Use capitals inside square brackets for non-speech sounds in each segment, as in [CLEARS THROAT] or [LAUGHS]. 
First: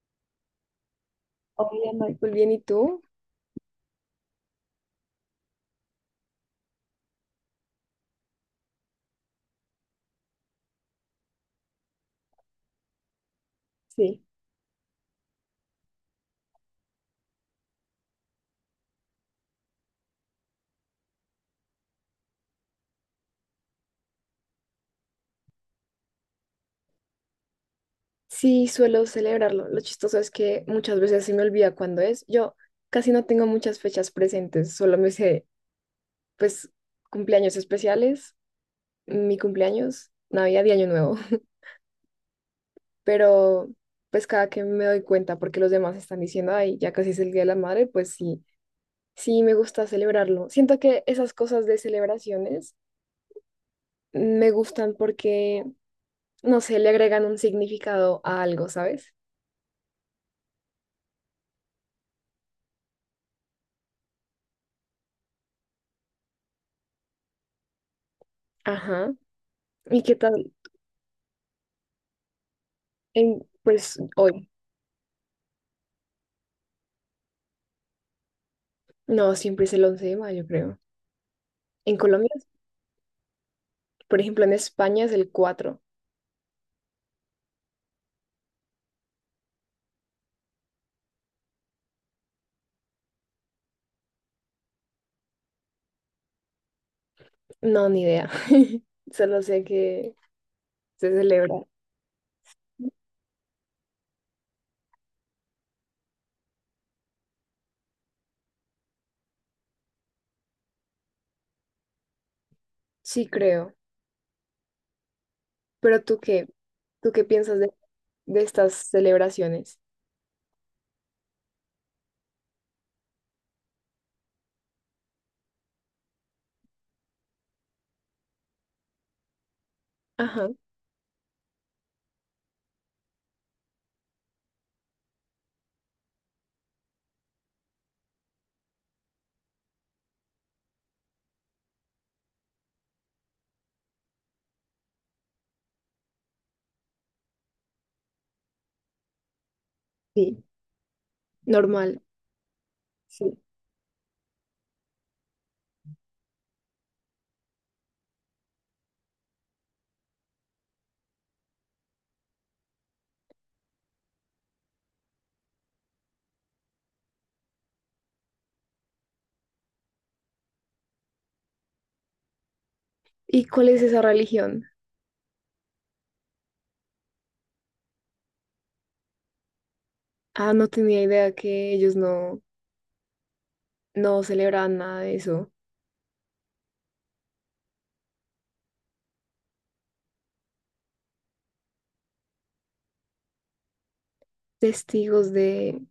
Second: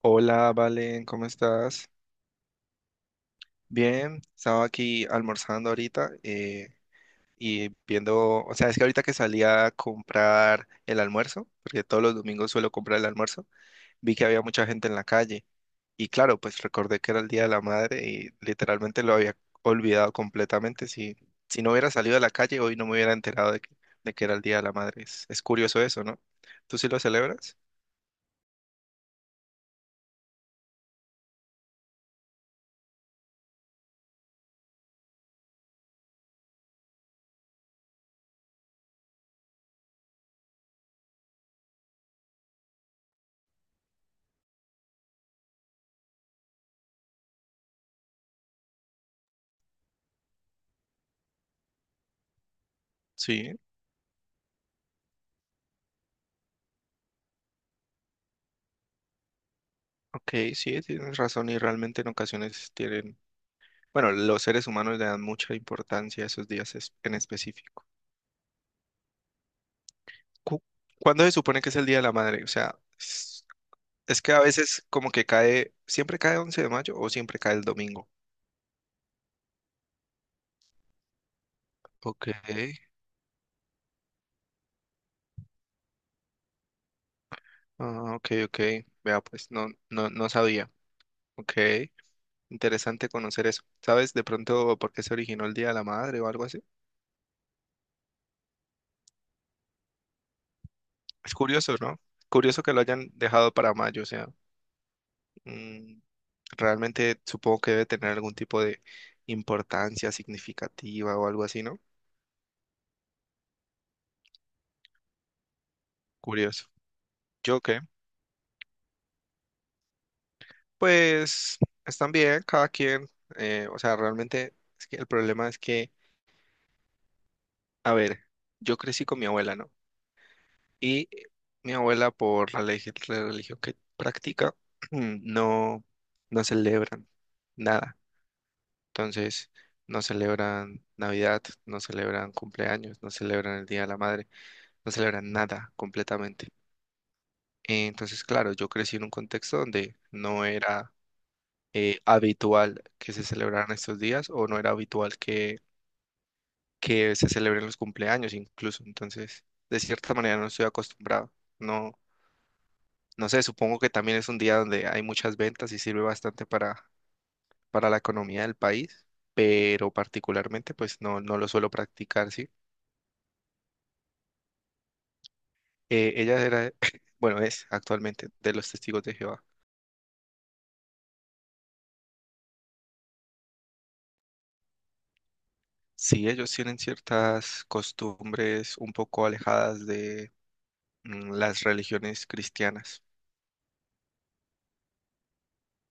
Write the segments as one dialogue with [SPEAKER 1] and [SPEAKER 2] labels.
[SPEAKER 1] Hola, Valen, ¿cómo estás?
[SPEAKER 2] Hola Michael, bien, ¿y tú?
[SPEAKER 1] Bien, estaba aquí almorzando ahorita y viendo, o sea, es que ahorita que salí a comprar el almuerzo, porque todos los domingos suelo comprar el almuerzo, vi
[SPEAKER 2] Sí.
[SPEAKER 1] que había mucha gente en la calle y claro, pues recordé que era el Día de la Madre y literalmente lo había olvidado completamente. Si, si no hubiera salido a la calle, hoy no me hubiera enterado de que era el Día de la Madre. Es curioso eso, ¿no? ¿Tú sí lo celebras?
[SPEAKER 2] Sí, suelo celebrarlo. Lo chistoso es que muchas veces se me olvida cuándo es. Yo casi no tengo muchas fechas presentes, solo me sé, pues, cumpleaños especiales, mi cumpleaños, Navidad y Año Nuevo. [LAUGHS] Pero, pues, cada que me doy cuenta, porque los demás están diciendo, ay, ya casi es el Día de la Madre, pues sí, sí me gusta celebrarlo. Siento que esas cosas de celebraciones
[SPEAKER 1] Sí.
[SPEAKER 2] me gustan porque, no sé, le agregan un significado a algo, ¿sabes?
[SPEAKER 1] Ok, sí, tienes razón y realmente en ocasiones tienen. Bueno, los seres humanos le dan mucha importancia a esos días en específico.
[SPEAKER 2] Ajá. ¿Y qué tal?
[SPEAKER 1] Cu- ¿Cuándo se supone que es el Día de la Madre? O sea, es
[SPEAKER 2] En, pues
[SPEAKER 1] es que a
[SPEAKER 2] hoy,
[SPEAKER 1] veces como que cae, siempre cae 11 de mayo o siempre cae el domingo.
[SPEAKER 2] no, siempre es el 11 de mayo, creo. En
[SPEAKER 1] Ok,
[SPEAKER 2] Colombia, por ejemplo, en España es el 4.
[SPEAKER 1] ah, ok, ok. Vea, pues no, no, no sabía. Ok, interesante conocer eso. ¿Sabes de pronto por qué se originó el Día de la Madre o algo así?
[SPEAKER 2] No, ni idea. [LAUGHS] Solo sé que se
[SPEAKER 1] Es
[SPEAKER 2] celebra.
[SPEAKER 1] curioso, ¿no? Curioso que lo hayan dejado para mayo, o sea, mm, realmente supongo que debe tener algún tipo de importancia significativa o algo así, ¿no?
[SPEAKER 2] Sí, creo. Pero
[SPEAKER 1] Curioso.
[SPEAKER 2] ¿tú qué piensas
[SPEAKER 1] ¿Yo qué?
[SPEAKER 2] de estas celebraciones?
[SPEAKER 1] Pues están bien, cada quien. O sea, realmente es que el problema es que, a ver, yo crecí con mi abuela, ¿no?
[SPEAKER 2] Ajá,
[SPEAKER 1] Y mi abuela, la religión que practica, [CLEARS THROAT] no, no celebran nada. Entonces, no celebran Navidad, no celebran cumpleaños, no celebran el Día de la Madre, no celebran nada completamente. Entonces, claro, yo crecí en un contexto donde
[SPEAKER 2] sí,
[SPEAKER 1] no era
[SPEAKER 2] normal,
[SPEAKER 1] habitual que se
[SPEAKER 2] sí.
[SPEAKER 1] celebraran estos días o no era habitual que se celebren los cumpleaños incluso. Entonces, de cierta manera no estoy acostumbrado. No, no sé, supongo que también es un día donde hay muchas ventas y sirve bastante para la economía del país, pero particularmente pues no lo suelo practicar, ¿sí?
[SPEAKER 2] ¿Y cuál es esa religión?
[SPEAKER 1] Ella era, [LAUGHS] bueno, es actualmente de los Testigos de Jehová.
[SPEAKER 2] Ah, no tenía idea que ellos no, no celebraban nada de eso.
[SPEAKER 1] Sí, ellos tienen ciertas costumbres un poco alejadas de las religiones cristianas
[SPEAKER 2] Testigos de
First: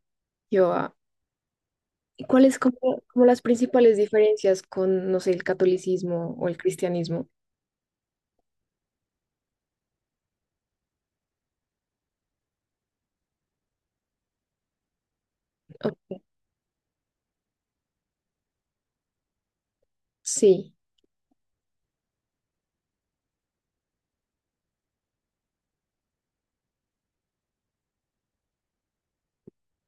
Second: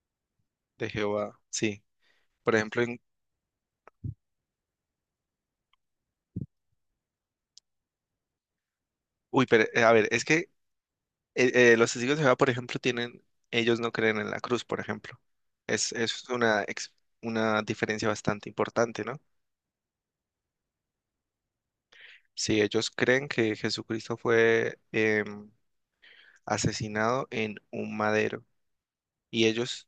[SPEAKER 1] de
[SPEAKER 2] Jehová.
[SPEAKER 1] Jehová. Sí,
[SPEAKER 2] ¿Y
[SPEAKER 1] por
[SPEAKER 2] cuáles
[SPEAKER 1] ejemplo, en...
[SPEAKER 2] como, como las principales diferencias con, no sé, el catolicismo o el cristianismo?
[SPEAKER 1] uy, pero a ver, es que los testigos de Jehová, por ejemplo, tienen, ellos no creen en la cruz, por ejemplo. Es,
[SPEAKER 2] Oh,
[SPEAKER 1] es una diferencia bastante importante, ¿no?
[SPEAKER 2] sí,
[SPEAKER 1] Sí, ellos creen que Jesucristo fue asesinado en un madero y ellos,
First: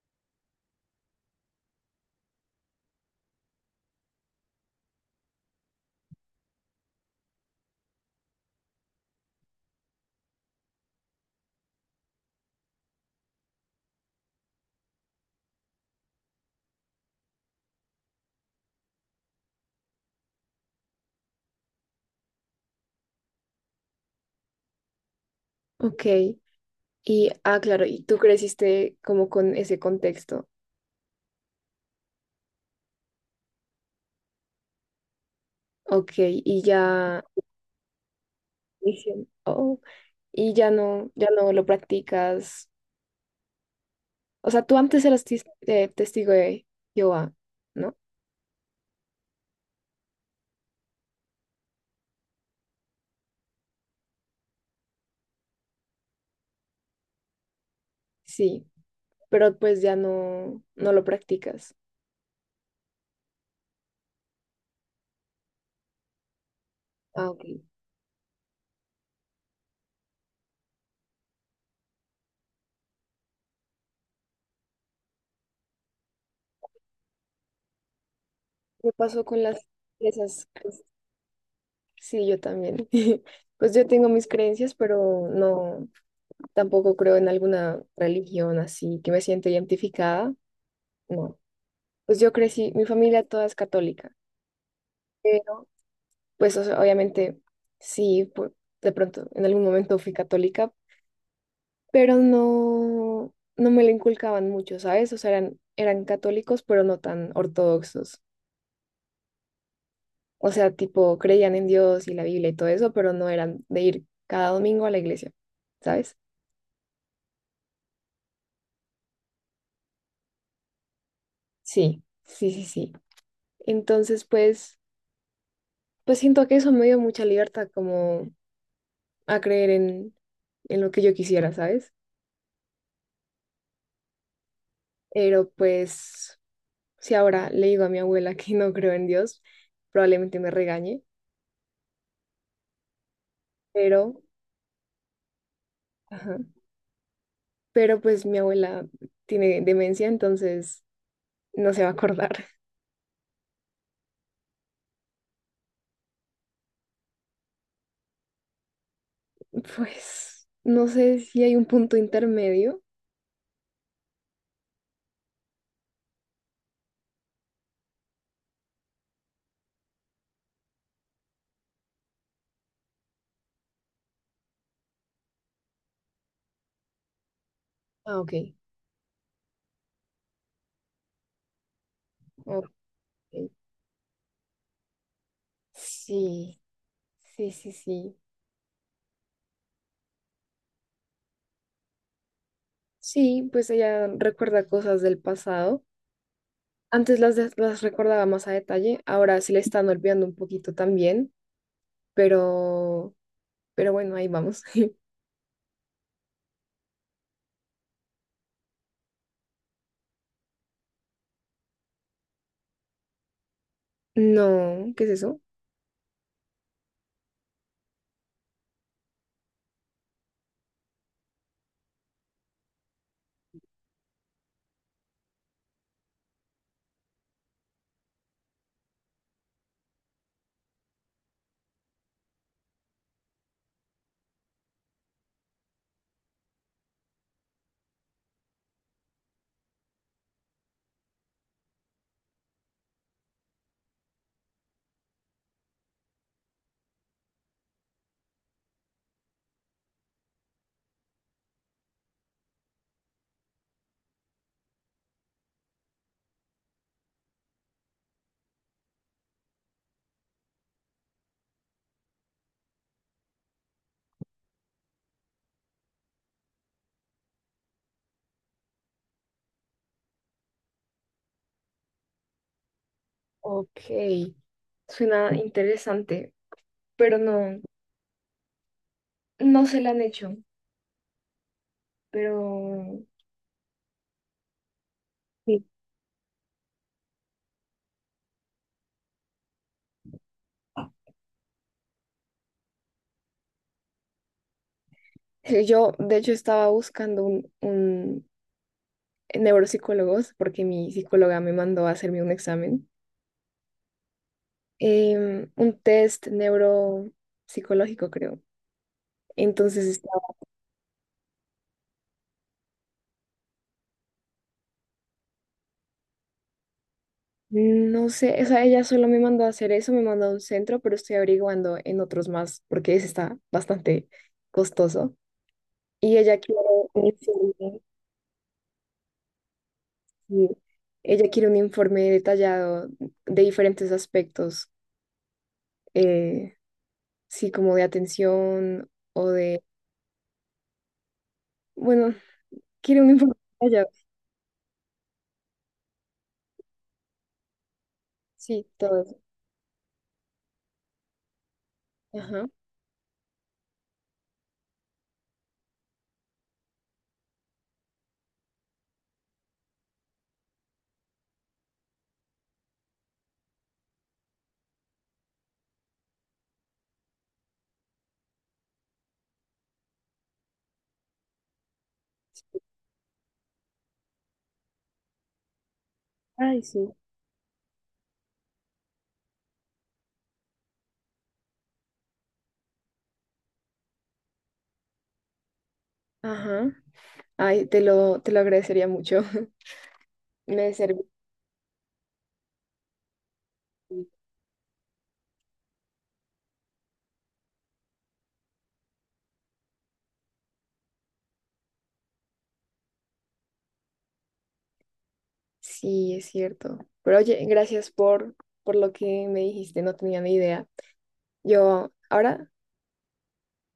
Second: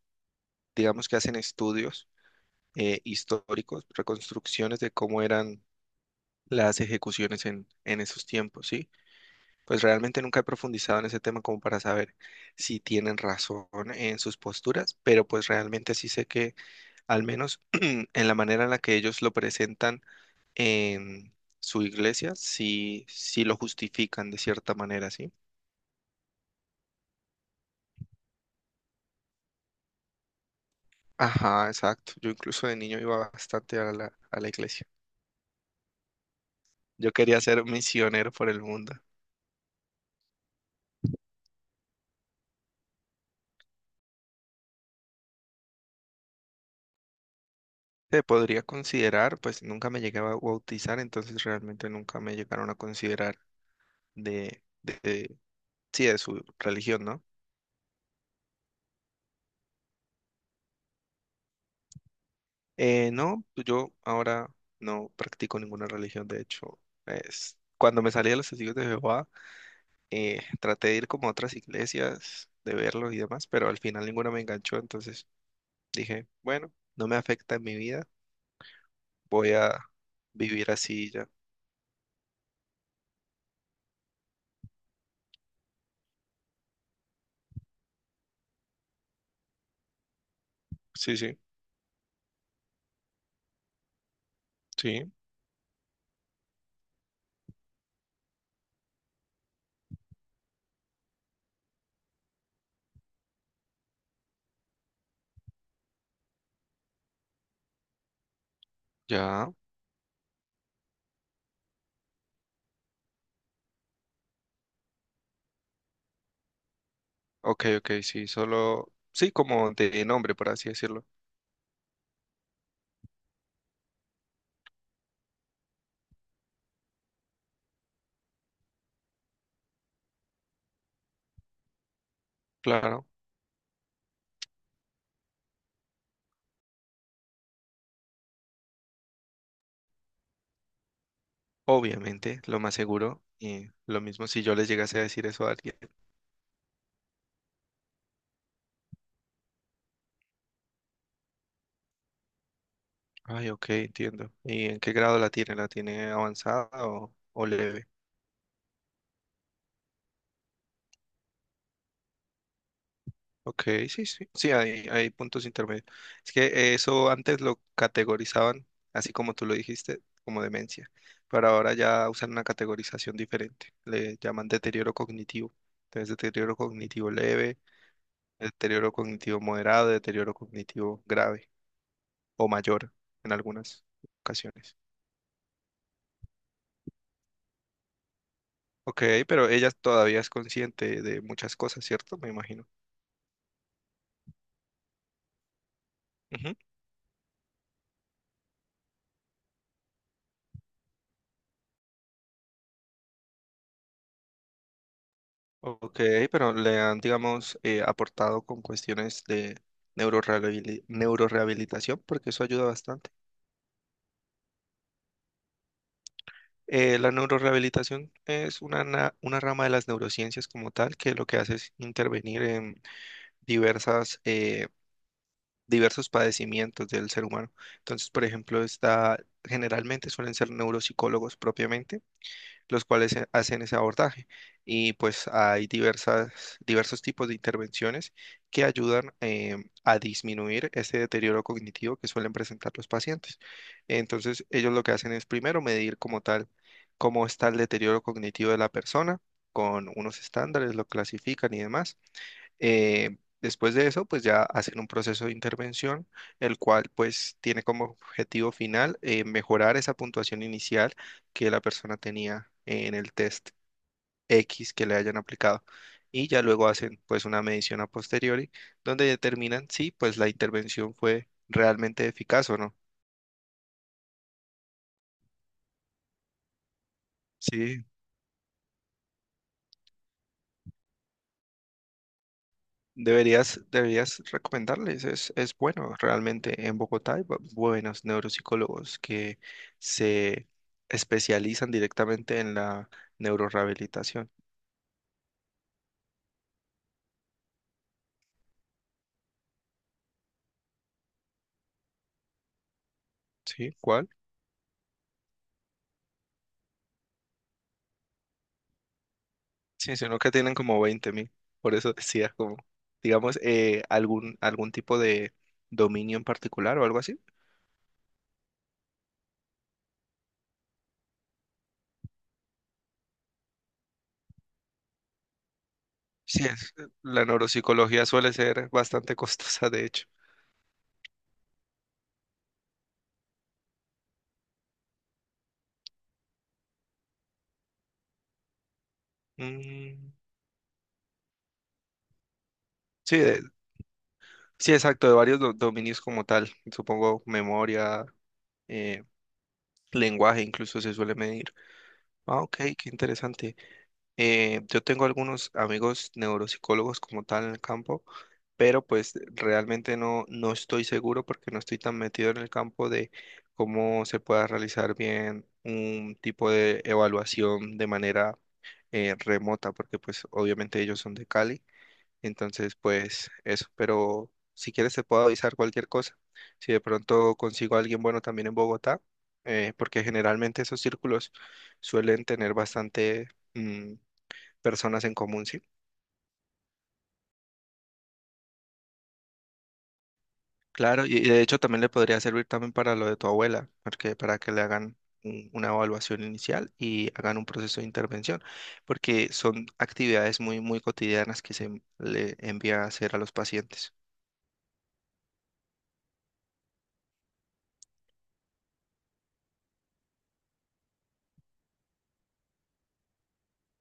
[SPEAKER 1] digamos que hacen estudios históricos, reconstrucciones de cómo eran las ejecuciones en esos tiempos, ¿sí? Pues realmente nunca he profundizado en ese tema como para saber si tienen razón en sus posturas, pero pues realmente sí sé que al menos [CLEARS THROAT] en la manera en la que ellos lo presentan en su iglesia, sí, sí lo justifican de cierta manera, ¿sí?
[SPEAKER 2] ok. Y, ah, claro, y tú creciste como con ese contexto.
[SPEAKER 1] Ajá, exacto. Yo incluso de niño iba bastante a la iglesia.
[SPEAKER 2] Ok, y
[SPEAKER 1] Yo
[SPEAKER 2] ya,
[SPEAKER 1] quería ser misionero por el mundo.
[SPEAKER 2] dicen, oh, y ya no, ya no lo practicas. O sea, tú antes eras testigo de Jehová, ¿no?
[SPEAKER 1] Se podría considerar, pues nunca me llegué a bautizar, entonces realmente nunca me llegaron a considerar de, de- de- sí, de su religión, ¿no?
[SPEAKER 2] Sí, pero pues ya no, no lo practicas.
[SPEAKER 1] No, pues, yo ahora no practico ninguna religión, de hecho,
[SPEAKER 2] Ah, ok.
[SPEAKER 1] cuando me salí de los testigos de Jehová, traté de ir como a otras iglesias, de verlos y demás, pero al final ninguna me enganchó, entonces dije, bueno, no me afecta en mi vida,
[SPEAKER 2] ¿Qué pasó con
[SPEAKER 1] voy
[SPEAKER 2] las
[SPEAKER 1] a
[SPEAKER 2] esas?
[SPEAKER 1] vivir así y ya.
[SPEAKER 2] Sí, yo también. [LAUGHS] Pues yo tengo mis creencias, pero no, tampoco creo en alguna religión así que me siento identificada.
[SPEAKER 1] Sí, sí,
[SPEAKER 2] No. Pues yo crecí, mi familia toda es católica,
[SPEAKER 1] sí,
[SPEAKER 2] pero pues o sea, obviamente sí, de pronto en algún momento fui católica, pero no, no me lo inculcaban mucho, ¿sabes? O sea, eran, eran católicos, pero no tan ortodoxos.
[SPEAKER 1] ya,
[SPEAKER 2] O sea, tipo, creían en Dios y la Biblia y todo eso, pero no eran de ir cada domingo a la iglesia, ¿sabes?
[SPEAKER 1] ok, ok, sí, solo, sí, como de nombre, por así decirlo,
[SPEAKER 2] Sí, sí, sí, sí. Entonces, pues, pues siento que eso me dio mucha libertad como a creer en lo que yo quisiera, ¿sabes?
[SPEAKER 1] claro.
[SPEAKER 2] Pero pues, si ahora le digo a mi abuela [LAUGHS] que no creo en Dios, probablemente me regañe,
[SPEAKER 1] Obviamente, lo más seguro, y lo
[SPEAKER 2] pero,
[SPEAKER 1] mismo si yo les llegase a decir eso a alguien.
[SPEAKER 2] ajá, pero pues mi abuela tiene demencia, entonces no se va a acordar.
[SPEAKER 1] Ay, ok, entiendo. ¿Y en qué grado la tiene? ¿La tiene avanzada o leve?
[SPEAKER 2] [LAUGHS] Pues, no sé si hay un punto intermedio.
[SPEAKER 1] Ok, sí, sí, sí, hay puntos intermedios. Es que eso antes lo categorizaban, así como tú lo dijiste, como demencia, pero ahora ya usan una categorización diferente. Le llaman deterioro cognitivo. Entonces, deterioro cognitivo leve,
[SPEAKER 2] Ah, ok.
[SPEAKER 1] deterioro cognitivo moderado, deterioro cognitivo grave o
[SPEAKER 2] Ok.
[SPEAKER 1] mayor en algunas ocasiones.
[SPEAKER 2] Sí, sí, sí, sí.
[SPEAKER 1] Ok, pero ella todavía es consciente de muchas cosas, ¿cierto? Me imagino.
[SPEAKER 2] Sí, pues ella recuerda cosas del pasado.
[SPEAKER 1] Ujú.
[SPEAKER 2] Antes las, las recordaba más a detalle, ahora se le están olvidando un poquito también, pero, pero bueno, ahí vamos. [LAUGHS]
[SPEAKER 1] Ok, pero le han, digamos, aportado con cuestiones de neurorehabilitación, porque eso ayuda bastante.
[SPEAKER 2] No, ¿qué es eso?
[SPEAKER 1] La neurorehabilitación es una rama de las neurociencias como tal, que lo que hace es intervenir en diversas, eh, diversos padecimientos del ser humano. Entonces, por ejemplo, está, generalmente suelen ser neuropsicólogos propiamente los cuales hacen ese abordaje. Y pues hay diversos tipos de intervenciones que ayudan a disminuir este deterioro cognitivo que suelen presentar los pacientes. Entonces, ellos lo que hacen es primero medir como tal cómo está el deterioro cognitivo de la persona con unos estándares, lo clasifican y demás. Después de eso, pues ya hacen un proceso de intervención, el cual pues tiene como objetivo final mejorar esa puntuación inicial que la persona tenía en el test X que le hayan aplicado. Y ya luego hacen pues una medición a posteriori donde determinan si pues la intervención fue realmente eficaz o no.
[SPEAKER 2] Ok, suena interesante, pero no,
[SPEAKER 1] Sí,
[SPEAKER 2] no se la han hecho, pero
[SPEAKER 1] deberías recomendarles, es
[SPEAKER 2] sí.
[SPEAKER 1] bueno, realmente en Bogotá hay buenos neuropsicólogos que se especializan directamente en la neurorehabilitación,
[SPEAKER 2] Sí, yo, de hecho, estaba buscando un neuropsicólogo porque mi psicóloga me mandó a hacerme un examen,
[SPEAKER 1] ¿sí? ¿Cuál?
[SPEAKER 2] un test neuropsicológico, creo. Entonces
[SPEAKER 1] Sí, sino
[SPEAKER 2] estaba,
[SPEAKER 1] que tienen como 20.000, por eso decía como, digamos, algún tipo de dominio en particular o algo así.
[SPEAKER 2] no sé, o sea, ella solo me mandó a hacer eso, me mandó a un centro, pero estoy averiguando en otros más porque ese está bastante costoso. Y ella
[SPEAKER 1] Sí,
[SPEAKER 2] quiere un
[SPEAKER 1] la
[SPEAKER 2] informe,
[SPEAKER 1] neuropsicología suele ser bastante costosa, de hecho.
[SPEAKER 2] sí, ella quiere un informe detallado de diferentes aspectos, eh, sí, como de atención o de,
[SPEAKER 1] Mm,
[SPEAKER 2] bueno, quiere un
[SPEAKER 1] sí,
[SPEAKER 2] informe detallado,
[SPEAKER 1] sí, exacto, de varios dominios como tal. Supongo memoria,
[SPEAKER 2] sí, todo
[SPEAKER 1] eh,
[SPEAKER 2] eso.
[SPEAKER 1] lenguaje incluso se suele medir. Ah,
[SPEAKER 2] Ajá.
[SPEAKER 1] ok, qué interesante. Yo tengo algunos amigos neuropsicólogos como tal en el campo, pero pues realmente no estoy seguro porque no estoy tan metido en el campo de cómo se pueda realizar bien un tipo de evaluación de manera remota, porque pues obviamente ellos son de Cali entonces, pues eso, pero si quieres te puedo avisar cualquier cosa.
[SPEAKER 2] Ay,
[SPEAKER 1] Si de
[SPEAKER 2] sí.
[SPEAKER 1] pronto consigo a alguien bueno también en Bogotá, porque generalmente esos círculos suelen tener bastante mm, personas en común, sí.
[SPEAKER 2] Ajá. Ay, te lo agradecería mucho. [LAUGHS] Me
[SPEAKER 1] Claro,
[SPEAKER 2] sirvió.
[SPEAKER 1] y de hecho también le podría servir también para lo de tu abuela, porque para que le hagan una evaluación inicial y hagan un proceso de intervención, porque son actividades muy, muy cotidianas que se le envía a hacer a los pacientes.
[SPEAKER 2] Sí, es cierto. Pero oye, gracias por lo que me dijiste, no tenía ni idea. Yo ahora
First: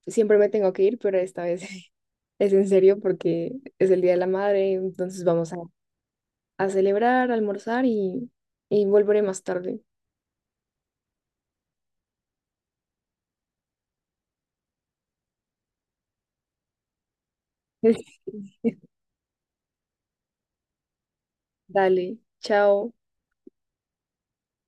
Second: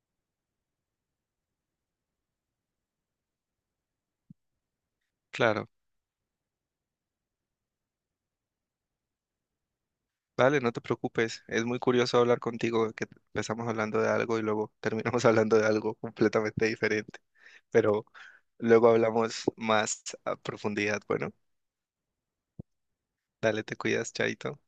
[SPEAKER 2] siempre me tengo que ir, pero esta vez [LAUGHS] es en serio porque es el Día de la Madre, entonces vamos
[SPEAKER 1] Claro.
[SPEAKER 2] a celebrar, a almorzar y volveré más tarde.
[SPEAKER 1] Vale, no te preocupes. Es muy curioso hablar contigo, que empezamos hablando de algo y luego terminamos [LAUGHS] hablando de algo completamente diferente. Pero
[SPEAKER 2] [LAUGHS]
[SPEAKER 1] luego hablamos más a profundidad. Bueno,
[SPEAKER 2] Dale, chao.
[SPEAKER 1] dale, te cuidas, Chaito.